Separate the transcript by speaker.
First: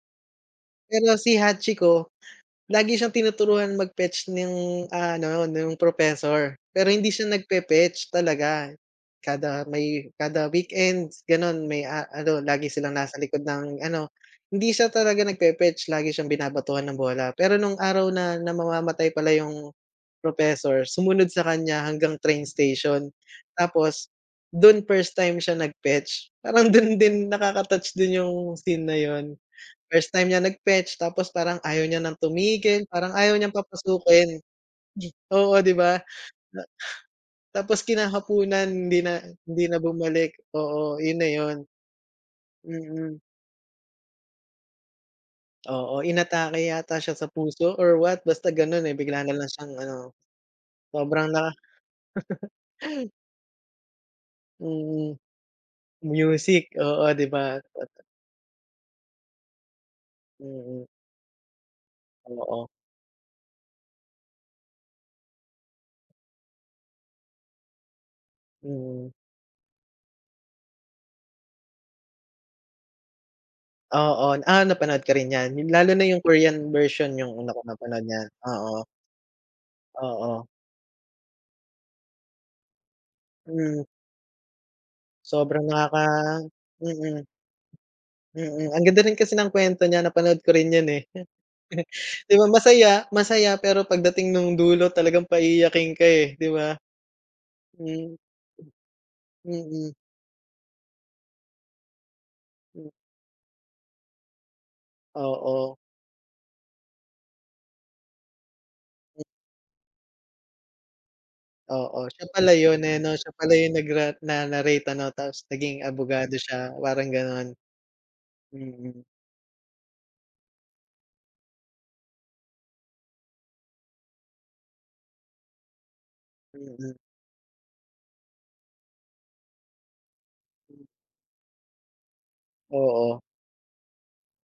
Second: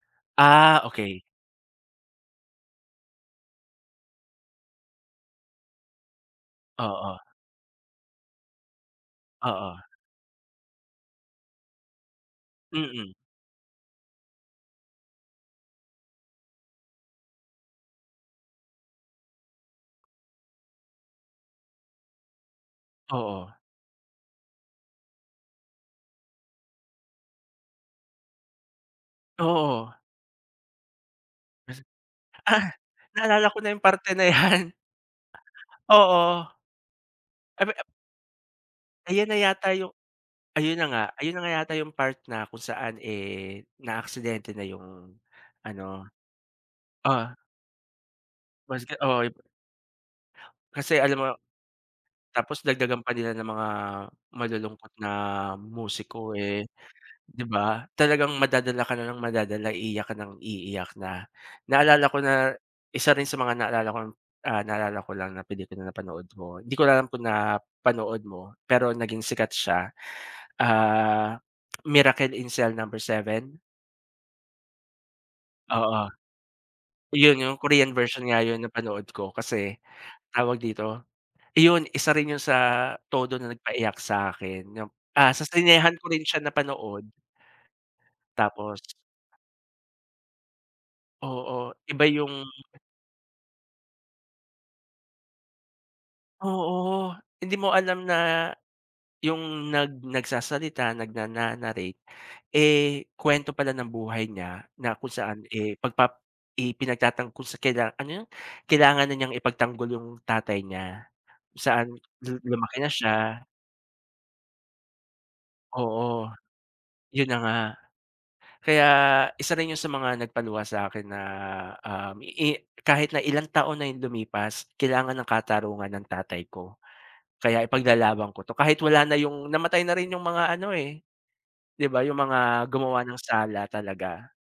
Speaker 1: Ah,
Speaker 2: Pero
Speaker 1: okey.
Speaker 2: si Hachiko, lagi siyang tinuturuan mag-fetch nung ano nung professor. Pero hindi
Speaker 1: Oo.
Speaker 2: siya nagfe-fetch talaga kada
Speaker 1: Oo.
Speaker 2: may kada weekends ganon may ah, ano lagi silang
Speaker 1: Mm.
Speaker 2: nasa likod ng ano. Hindi siya talaga nagfe-fetch lagi siyang binabatuhan ng bola. Pero nung araw na na mamamatay pala yung, professor, sumunod sakanya hanggang train station.
Speaker 1: Oo.
Speaker 2: Tapos dun first time siya nag-fetch, parang dun din nakaka-touch din yung scene na yun.
Speaker 1: Oo.
Speaker 2: First time niya nag-fetch tapos parang ayaw niya ng
Speaker 1: Ah,
Speaker 2: tumigil parang ayaw
Speaker 1: naalala
Speaker 2: niyang
Speaker 1: ko na yung parte na
Speaker 2: papasukin.
Speaker 1: yan.
Speaker 2: Oo di ba?
Speaker 1: Oo.
Speaker 2: Na tapos
Speaker 1: [unintelligible]
Speaker 2: kinahapunan hindi na
Speaker 1: Ayan na
Speaker 2: hindi
Speaker 1: yata
Speaker 2: na
Speaker 1: yung,
Speaker 2: bumalik
Speaker 1: ayun na
Speaker 2: oo,
Speaker 1: nga.
Speaker 2: yun na
Speaker 1: Ayun na nga
Speaker 2: yun.
Speaker 1: yata yung part na kung saan,
Speaker 2: Mm.
Speaker 1: eh, naaksidente na yung
Speaker 2: Oo,
Speaker 1: ano,
Speaker 2: inatake yata siya sa
Speaker 1: Oo.
Speaker 2: puso or what? Basta ganun
Speaker 1: Maski,
Speaker 2: eh. Bigla
Speaker 1: Oo.
Speaker 2: nalang siyang ano
Speaker 1: Kasi alam mo.
Speaker 2: sobrang naka
Speaker 1: Tapos dagdagan pa nila ng mga malulungkot na
Speaker 2: Mm
Speaker 1: musiko eh.
Speaker 2: music, oo di
Speaker 1: Di
Speaker 2: ba?
Speaker 1: ba? Talagang madadala ka na nang madadala iiyak ka nang
Speaker 2: Mm.
Speaker 1: iiyak na naalala ko na
Speaker 2: Oo.
Speaker 1: isa rin sa mga naalala ko ah, naalala ko lang na pelikula napanood ko, hindi ko lang alam kung napanood mo pero
Speaker 2: Mhm.
Speaker 1: naging sikat siya ah, Miracle in Cell Number 7?
Speaker 2: Oo. Ah, napanood ka rin yan. Yun lalo
Speaker 1: Oo,
Speaker 2: na yung Korean version yung
Speaker 1: yun
Speaker 2: una
Speaker 1: yung
Speaker 2: kong
Speaker 1: Korean
Speaker 2: napanood
Speaker 1: version
Speaker 2: niyan,
Speaker 1: nga yun
Speaker 2: Oo.
Speaker 1: napanood ko. Kasi,
Speaker 2: Oo.
Speaker 1: tawag dito, yun isa rin yun sa todo na nag
Speaker 2: Hmm.
Speaker 1: nagpaiyak sakin yung ah, sa
Speaker 2: Sobrang
Speaker 1: sinehan ko rin siya
Speaker 2: nakaka
Speaker 1: napanood.
Speaker 2: mm. Mm,
Speaker 1: Tapos.
Speaker 2: ang ganda rin kasi ng kwento niya napanood ko rin yun eh.
Speaker 1: Oo, iba yung.
Speaker 2: Di ba masaya? Masaya. Pero pagdating nung dulo talagang paiyakin ka eh, di ba?
Speaker 1: Oo! hindi mo alam
Speaker 2: Hmm,
Speaker 1: na yung
Speaker 2: mm.
Speaker 1: nag nagsasalita nagnana-narrate. Eh kwento pala ng buhay niya na kung saan, eh,
Speaker 2: Oo.
Speaker 1: pag pap ipinagtatangol sa kanila ano yun? Kailangan na niyang ipagtanggol yung tatay niya kung saan
Speaker 2: Oo, siya
Speaker 1: lu
Speaker 2: pala
Speaker 1: lumaki
Speaker 2: yun
Speaker 1: na
Speaker 2: eh, no? Siya
Speaker 1: siya.
Speaker 2: pala yung nag rat nanarate tapos naging
Speaker 1: Oo,
Speaker 2: abogado siya parang
Speaker 1: yun na
Speaker 2: ganun.
Speaker 1: nga. Kaya
Speaker 2: Mm.
Speaker 1: isa rin yun sa mga nagpaluha sa akin na um i kahit na ilang taon na yung lumipas kailangan ng katarungan ng tatay ko.
Speaker 2: Mm.
Speaker 1: Kaya ipaglalaban ko to. Kahit wala na yung namatay na rin yung mga ano eh, di ba yung mga gumawa ng
Speaker 2: Oo.
Speaker 1: sala talaga.